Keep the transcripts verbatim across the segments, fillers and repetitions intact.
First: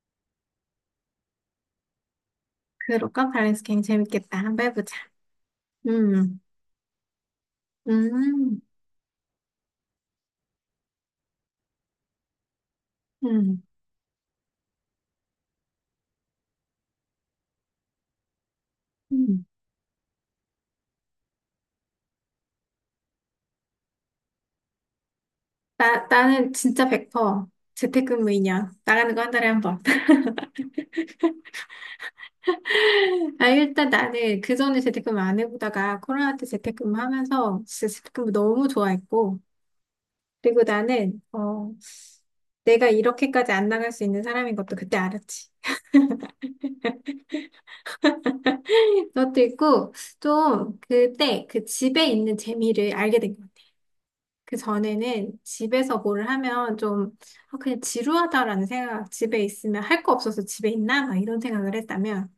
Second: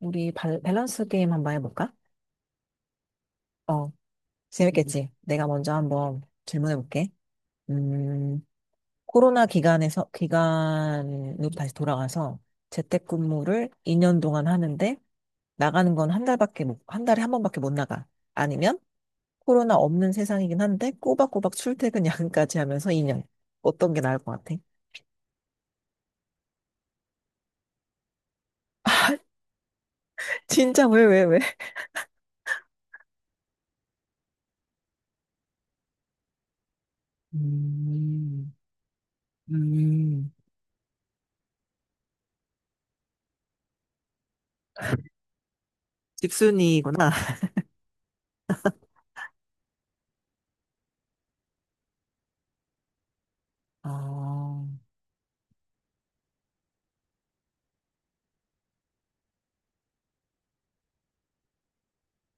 우리 발- 밸런스 게임 한번 해볼까? 그럴까? 밸런스 게임 어, 재밌겠다. 한번 해보자. 재밌겠지? 내가 먼저 한번 음, 질문해볼게. 음, 음, 코로나 기간에서, 기간으로 다시 돌아가서 음, 재택근무를 이 년 동안 하는데 나가는 건 한 달밖에 못, 한 달에 한 번밖에 못 나가. 아니면 음. 코로나 없는 세상이긴 한데 꼬박꼬박 출퇴근 야근까지 하면서 이 년. 어떤 게 나을 것 같아? 나, 나는 진짜 백 퍼센트 재택근무이냐. 나가는 거 한 달에 한 번. 진짜 왜, 왜, 왜? 아, 일단 나는 그전에 재택근무 안 해보다가 코로나 때 재택근무 하면서 진짜 재택근무 음, 너무 좋아했고. 음, 그리고 나는, 어, 내가 이렇게까지 안 나갈 수 있는 사람인 것도 그때 알았지. 집순이구나. 그것도 있고, 좀 그때 그 집에 있는 재미를 알게 된거 그 아, 전에는 집에서 뭘 하면 좀 아, 그냥 지루하다라는 생각, 집에 있으면 할 거 없어서 집에 있나? 막 이런 생각을 했다면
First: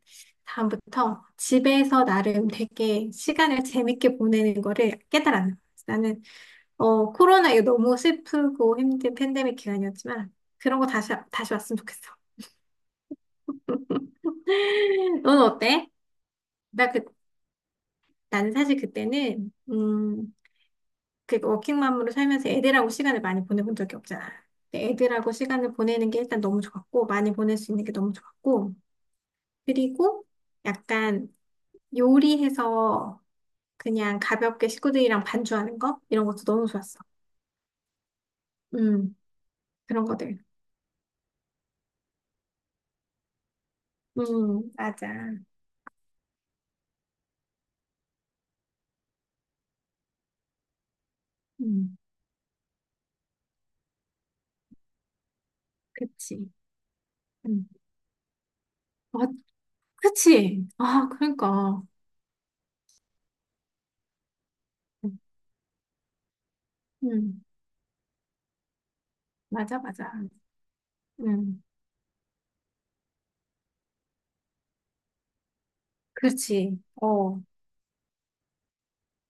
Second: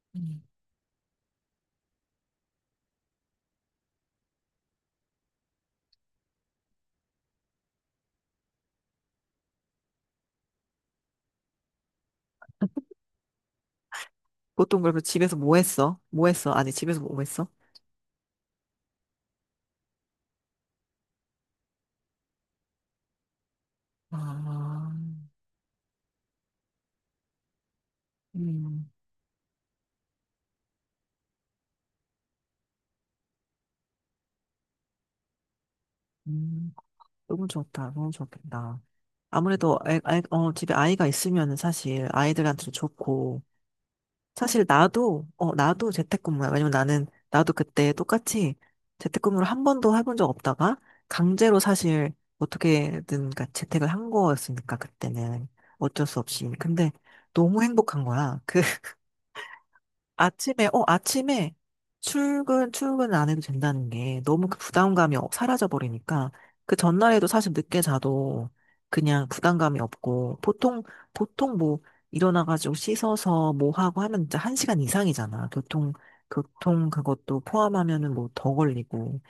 다음부터 집에서 나름 되게 시간을 재밌게 보내는 거를 깨달았는 거예요. 나는 어, 코로나 이거 너무 슬프고 힘든 팬데믹 기간이었지만 그런 거 다시 다시 왔으면 좋겠어. 보통 그러면 집에서 너는 뭐 어때? 했어? 뭐 했어? 아니, 나 집에서 그, 뭐 했어? 나는 사실 그때는 음, 그 워킹맘으로 살면서 애들하고 시간을 많이 보내본 적이 없잖아. 근데 아, 애들하고 시간을 보내는 게 일단 너무 좋았고, 많이 보낼 수 있는 게 너무 좋았고, 음, 그리고 약간 요리해서 그냥 가볍게 식구들이랑 반주하는 거? 이런 것도 너무 음, 좋았어. 너무 좋다. 너무 좋겠다. 음, 아무래도, 아, 그런 아, 거들. 어, 집에 아이가 있으면 사실 아이들한테도 좋고, 사실 음, 맞아. 나도, 어, 나도 재택근무야. 왜냐면 나는, 나도 그때 똑같이 재택근무를 한 번도 해본 적 없다가, 강제로 음, 사실 어떻게든 가- 재택을 한 거였으니까, 그때는. 어쩔 수 없이. 그치. 근데 너무 음, 행복한 거야. 그, 어, 아침에, 그치. 어, 아, 아침에 그러니까. 출근, 출근 안 해도 된다는 게 너무 그 부담감이 어- 사라져버리니까 그 전날에도 음, 사실 늦게 자도 그냥 맞아, 부담감이 맞아. 없고 보통, 보통 음, 뭐 일어나가지고 씻어서 뭐 하고 하면 진짜 한 시간 이상이잖아. 교통, 그렇지. 교통 그것도 어, 포함하면은 뭐 더 걸리고.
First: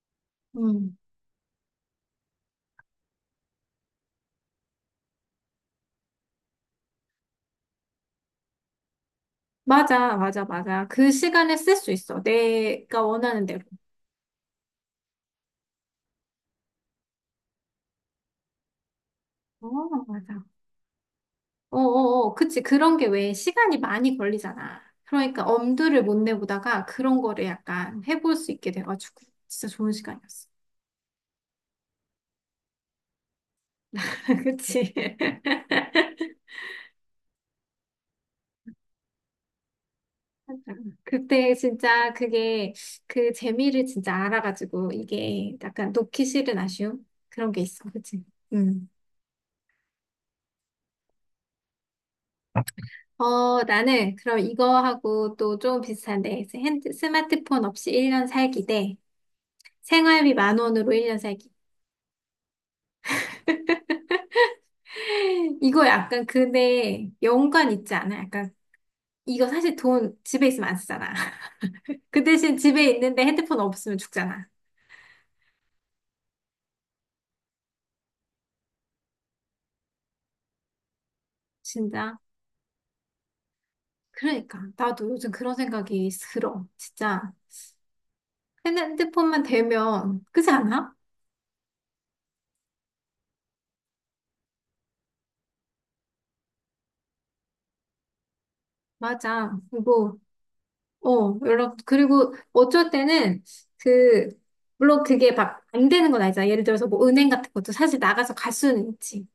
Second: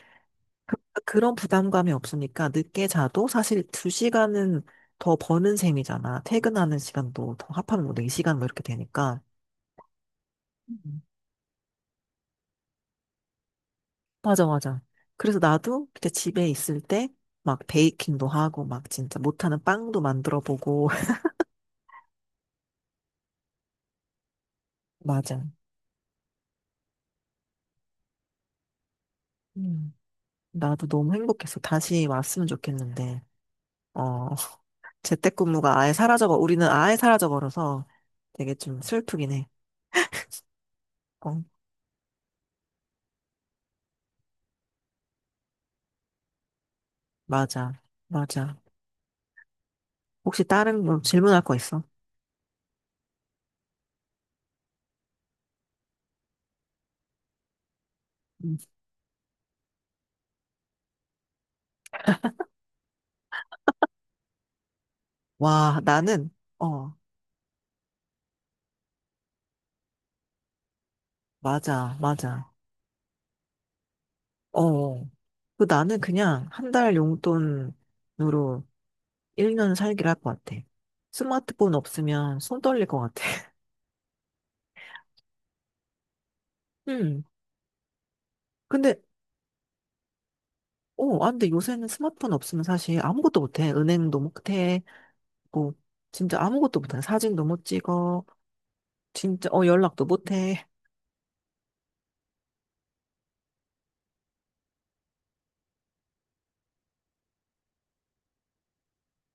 그- 음. 그런 부담감이 없으니까 늦게 자도 사실 두 시간은 더 버는 셈이잖아. 퇴근하는 시간도 더 합하면 뭐 네 시간 뭐 이렇게 되니까. 맞아, 맞아, 맞아. 그 시간에 쓸 수 있어. 내가 원하는 대로. 맞아, 맞아. 그래서 나도 그때 집에 있을 때 막 베이킹도 하고 막 진짜 못하는 빵도 어, 만들어 맞아. 보고. 어, 어, 어. 그치. 그런 게 왜 시간이 많이 걸리잖아. 맞아. 그러니까 엄두를 못 내보다가 그런 거를 약간 해볼 수 있게 돼가지고 진짜 좋은 음. 시간이었어. 나도 너무 행복했어. 다시 왔으면 좋겠는데. 어, 그치. 재택근무가 아예 사라져버, 우리는 아예 사라져버려서 되게 좀 슬프긴 해. 어, 그때 진짜 그게 그 재미를 진짜 알아가지고 이게 약간 놓기 싫은 아쉬움? 그런 게 맞아. 있어. 그치? 맞아. 음. 혹시 다른 뭐 질문할 거 있어? 어, 나는 그럼 이거하고 또 좀 비슷한데, 핸드, 스마트폰 없이 일 년 음. 살기 대 생활비 만 원으로 일 년 살기. 와, 이거 약간 나는, 어, 근데 연관 있지 않아? 약간 이거 사실 돈 집에 있으면 안 쓰잖아. 맞아, 그 맞아. 대신 집에 있는데 핸드폰 없으면 죽잖아. 어, 그 나는 그냥 한 달 용돈으로 일 년 살기를 할 것 같아. 스마트폰 진짜. 없으면 손 떨릴 것 같아. 그러니까 나도 요즘 그런 생각이 들어. 음. 진짜. 근데, 핸드폰만 되면 그렇지 않아? 어, 아, 근데 요새는 스마트폰 없으면 사실 아무것도 못해. 은행도 못해. 뭐, 진짜 아무것도 못해. 사진도 못 찍어. 진짜, 맞아. 어, 연락도 뭐 못해. 어, 연락, 그리고 어쩔 때는 그, 물론 그게 막 안 되는 건 아니잖아. 예를 들어서 뭐 은행 같은 것도 사실 나가서 갈 수는 있지.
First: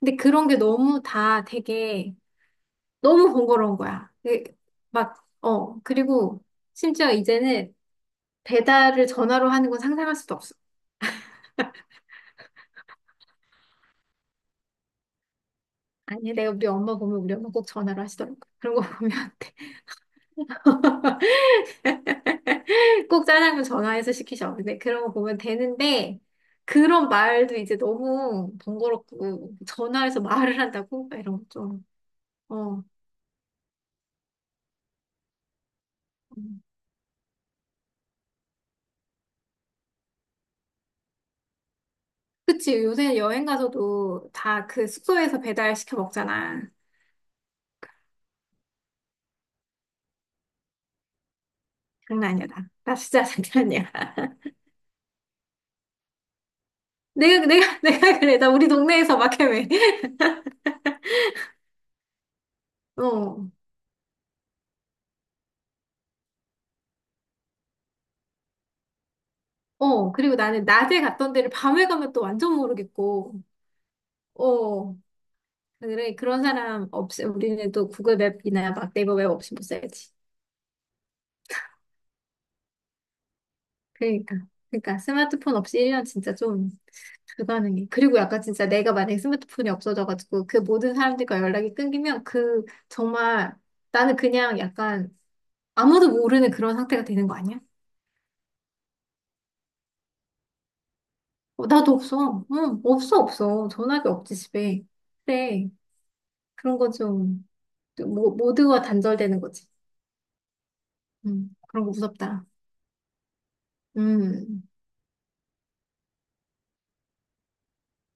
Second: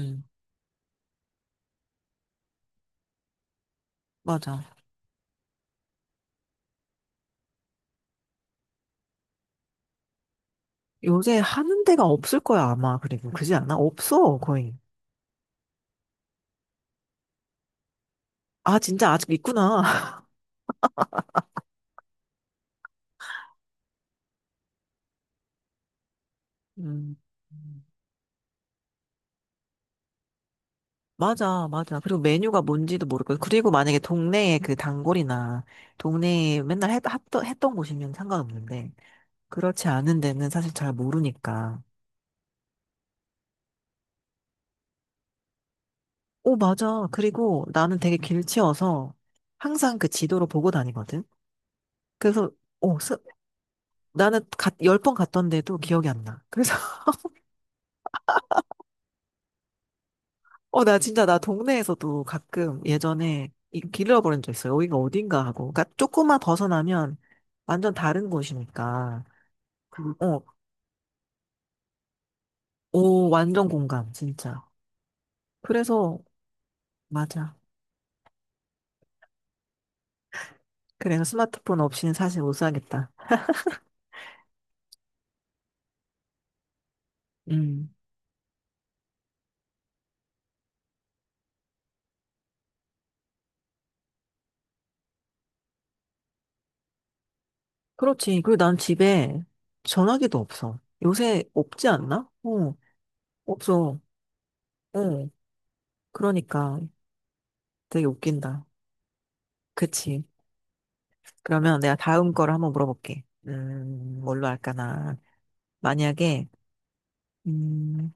근데 그런 게 너무 다 되게 너무 번거로운 거야. 그 맞아. 막, 어, 그리고 심지어 이제는 배달을 전화로 하는 건 상상할 수도 없어. 요새 하는 데가 없을 거야, 아마. 그리고, 그지 않아? 없어, 거의. 아니, 내가 우리 엄마 보면 우리 엄마 꼭 전화로 하시더라고. 그런 아, 거 진짜 아직 보면. 있구나. 꼭 짜장면 전화해서 시키셔. 근데 그런 거 보면 되는데, 그런 음. 말도 이제 너무 번거롭고, 전화해서 말을 한다고? 막 이런 거 맞아, 좀, 맞아. 그리고 메뉴가 어. 뭔지도 모르고. 그리고 만약에 동네에 그 단골이나 음. 동네에 맨날 했, 했던, 했던 곳이면 상관없는데. 그렇지 않은 데는 사실 잘 모르니까. 그치, 요새 여행 가서도 다 그 숙소에서 배달 시켜 오, 먹잖아. 맞아. 그리고 나는 되게 길치여서 항상 그 지도를 보고 다니거든. 장난 아니야, 그래서, 나. 나 오, 스- 진짜 장난 아니야. 나는 열 번 갔던데도 기억이 안 나. 그래서, 내가, 내가, 내가 그래. 나 우리 동네에서 막 헤매. 어, 나 진짜 나 동네에서도 가끔 어. 예전에 이- 길 잃어버린 적 있어. 요 여기가 어딘가 하고. 그러니까 조금만 벗어나면 완전 다른 곳이니까. 어. 그리고 어, 나는 낮에 갔던 데를 밤에 가면 또 완전 오, 모르겠고, 완전 공감, 진짜. 어. 그래, 그래서, 그런 사람 없이, 맞아. 우리는 또 구글 맵이나 막 네이버 맵 없이 못 살지. 그래서 스마트폰 없이는 사실 못 살겠다. 그러니까. 그러니까 스마트폰 없이 일 년 진짜 좀 불가능해. 음. 그리고 약간 진짜 내가 만약에 스마트폰이 없어져가지고 그 모든 사람들과 연락이 끊기면 그 정말 나는 그냥 약간 아무도 모르는 그런 상태가 되는 거 아니야? 그렇지. 그리고 난 집에 전화기도 없어. 요새 어, 없지 나도 않나? 없어. 어, 응, 없어, 없어. 없어. 전화기 없지, 집에. 어, 그래. 그런 그러니까 거 좀, 되게 모, 웃긴다. 모두와 단절되는 거지. 그치. 음, 그러면 그런 거 내가 다음 무섭다. 거를 한번 물어볼게. 음, 뭘로 음, 할까나. 만약에, 음,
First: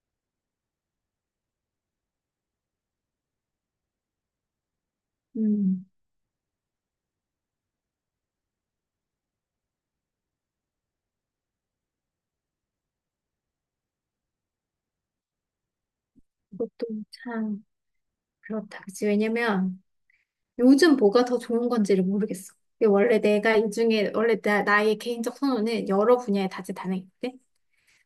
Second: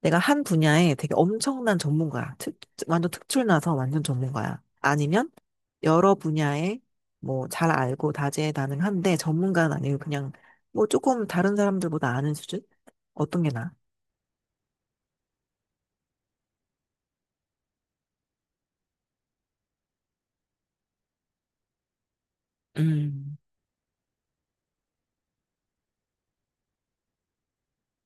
내가 한 분야에 되게 엄청난 전문가야. 특, 완전 특출나서 완전 전문가야. 아니면 음. 여러 분야에 뭐 잘 알고 다재다능한데 전문가는 아니고 그냥 뭐 조금 다른 사람들보다 아는 수준? 어떤 게 나아? 그것도 참 그렇다. 그치? 왜냐면 요즘 뭐가 더 좋은 건지를 모르겠어. 이게 원래 음. 내가 이 중에, 원래 나, 나의 개인적 선호는 여러 분야에 다재다능인데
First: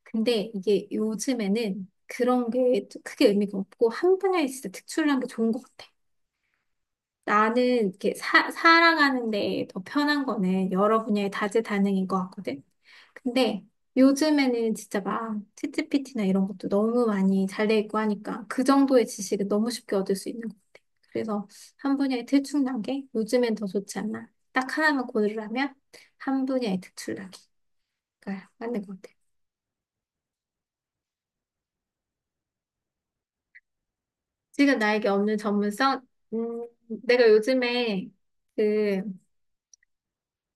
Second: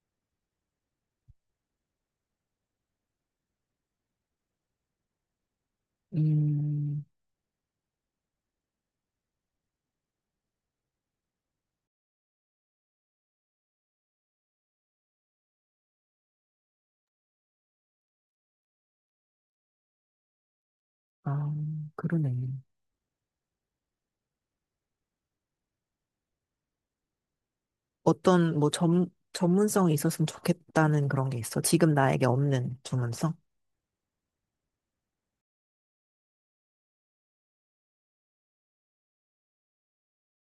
근데 이게 요즘에는 그런 게 크게 의미가 없고, 한 분야에 진짜 특출난 게 좋은 것 같아. 음, 나는 이렇게 사, 살아가는 데 더 편한 거는 여러 분야에 다재다능인 것 같거든. 근데 요즘에는 진짜 막 챗지피티나 이런 것도 너무 많이 잘 돼 있고 하니까 그 정도의 지식은 너무 쉽게 얻을 수 있는 것 같아. 그래서 아, 한 분야에 그러네. 특출나게 요즘엔 더 좋지 않나. 딱 하나만 고르라면 한 분야에 특출나기가 어떤, 뭐, 맞는 것 전, 같아. 전문성이 있었으면 좋겠다는 그런 게 있어. 지금 나에게 없는 전문성? 지금 나에게 없는 전문성? 음, 내가 요즘에 그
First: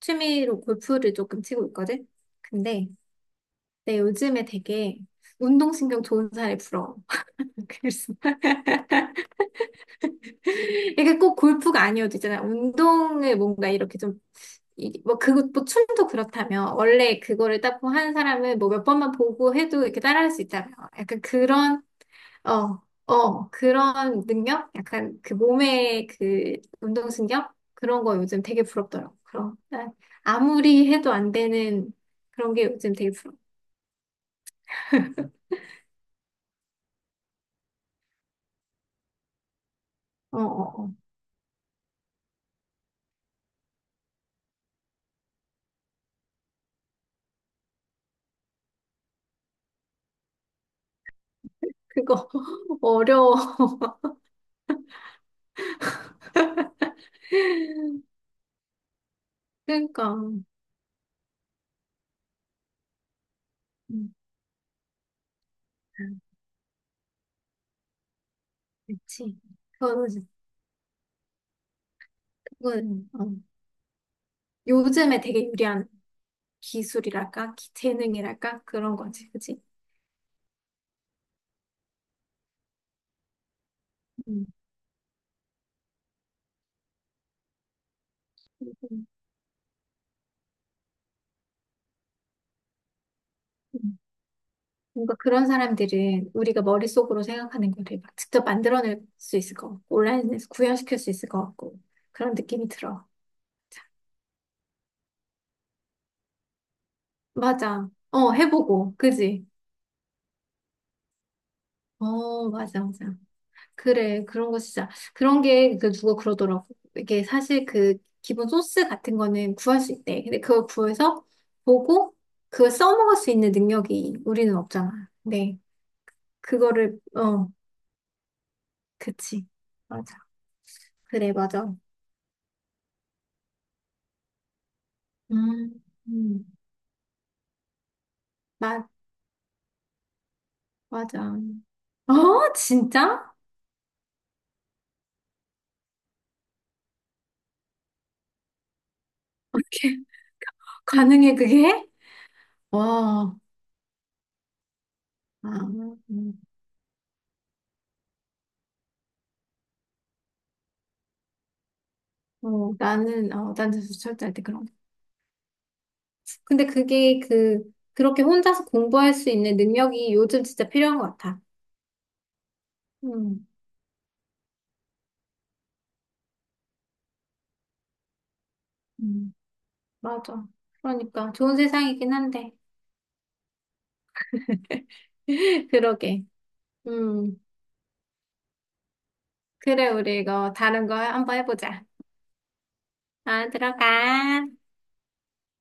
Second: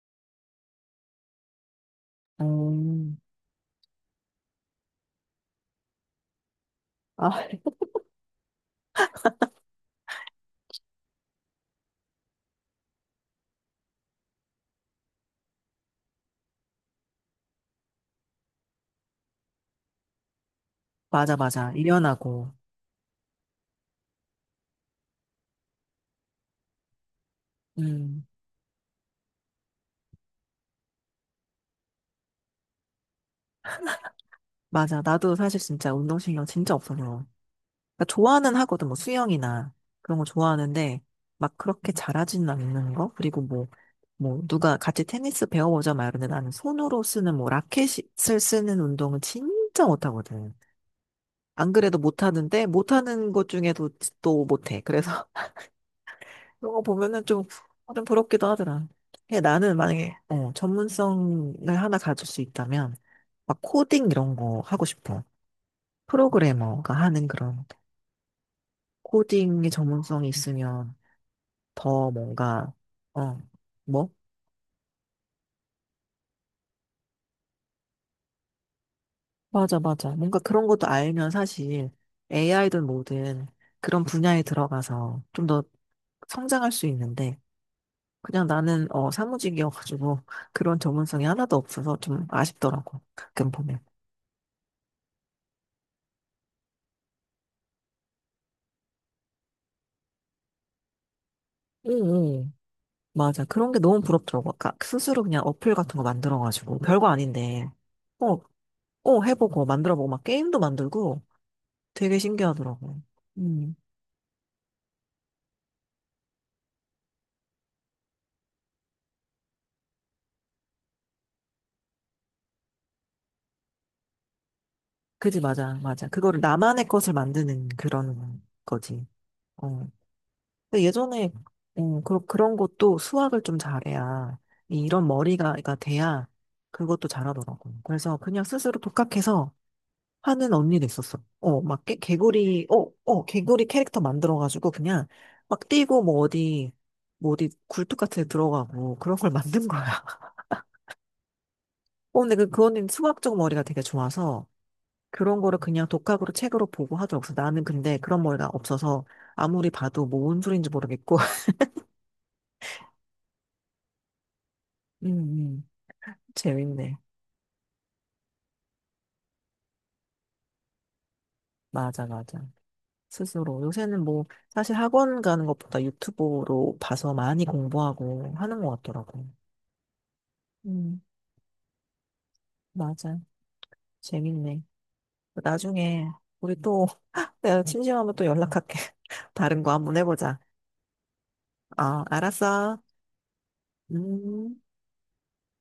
취미로 골프를 조금 치고 있거든? 근데 음, 내 요즘에 되게 운동신경 좋은 사람이 부러워. 아, 그래서 이게 꼭 골프가 아니어도 있잖아요. 운동을 뭔가 이렇게 좀, 이- 뭐, 그거, 뭐, 춤도 그렇다면, 원래 그거를 딱 한 사람을 뭐 몇 번만 보고 해도 이렇게 따라할 수 있다면, 약간 맞아, 맞아. 그런, 유연하고. 어, 어, 그런 능력? 약간 그 몸의 그 운동신경? 그런 거 음, 요즘 되게 부럽더라고. 그런, 난 아무리 해도 안 되는 그런 게 요즘 되게 부러워. 맞아. 나도 사실 진짜 운동신경 진짜 없어서. 그러니까 좋아는 하거든, 뭐, 수영이나 그런 거 어, 어, 어. 좋아하는데, 막 그렇게 잘하지는 않는 거? 그리고 뭐, 뭐, 누가 같이 테니스 배워보자 말하는데 나는 손으로 쓰는 뭐, 라켓을 쓰는 운동은 진짜 못하거든. 안 그래도 그거 못하는데 못하는 어려워. 것 중에도 또 못해. 그래서 그런 거 보면은 좀, 아, 좀 부럽기도 하더라. 근데 나는 만약에 그러니까. 어, 전문성을 하나 가질 수 있다면 막 코딩 음, 이런 거 하고 싶어. 아, 프로그래머가 하는 그런 그치. 코딩의 그거는 전문성이 있으면 더 뭔가 그건, 어, 어, 뭐? 요즘에 되게 유리한 기술이랄까? 기- 재능이랄까? 그런 거지, 그치? 맞아, 맞아. 뭔가 그런 것도 알면 사실 에이아이든 뭐든 그런 분야에 음, 들어가서 좀 더 성장할 수 있는데 그냥 나는 음. 어 사무직이어가지고 그런 전문성이 하나도 없어서 좀 아쉽더라고 가끔 보면. 음. 뭔가 그런 사람들은 우리가 머릿속으로 생각하는 거를 막 직접 만들어낼 수 있을 것 같고, 온라인에서 구현시킬 수 있을 것 같고, 응, 그런 응. 느낌이 들어. 맞아. 그런 게 너무 부럽더라고. 아까 스스로 그냥 어플 같은 거 만들어가지고 별거 아닌데 맞아. 어, 어, 해보고, 어 그지? 해보고 만들어보고 막 게임도 만들고 되게 어, 맞아, 신기하더라고. 맞아. 음, 그래, 그런 거 진짜. 그런 게, 그, 누가 그러더라고. 이게 사실 그, 기본 소스 같은 거는 구할 수 있대. 근데 그걸 구해서 보고, 그걸 써먹을 수 있는 능력이 우리는 없잖아. 그지 네. 맞아 맞아. 그거를 나만의 그거를, 것을 어, 만드는 그런 거지. 그치. 어. 맞아. 근데 예전에 그래, 맞아. 음, 그, 그런 것도 수학을 좀 잘해야 이- 이런 머리가 음, 가 돼야 음, 그것도 잘하더라고. 그래서 그냥 스스로 맞, 독학해서 하는 언니도 있었어. 맞아. 어, 막 개, 어, 개구리, 어, 어, 진짜? 개구리 캐릭터 만들어가지고 그냥 막 뛰고 뭐 어디 뭐 어디 굴뚝 같은 데 들어가고 그런 걸 어떻게, 만든 거야. 가능해, 그게? 어, 근데 그, 그 언니는 와, 수학적 머리가 되게 좋아서 그런 아, 거를 그냥 독학으로 음. 책으로 보고 하더라고. 그래서 나는 근데 그런 머리가 없어서 아무리 봐도 뭐 뭔 소리인지 모르겠고. 어, 나는, 어, 난 절대 절대 할때 그런 거. 음, 음. 근데 재밌네. 그게 그, 그렇게 혼자서 공부할 수 있는 능력이 요즘 진짜 필요한 것 같아. 맞아, 맞아. 음, 스스로. 요새는 뭐, 사실 학원 가는 것보다 유튜브로 봐서 많이 공부하고 하는 것 같더라고. 음. 맞아. 음, 그러니까 좋은 세상이긴 한데. 맞아. 재밌네. 나중에, 그러게. 우리 또, 음, 내가 심심하면 또 연락할게. 다른 거 그래, 한번 우리 해보자. 이거 다른 거 한번 해보자. 아, 알았어. 아, 들어가. 음.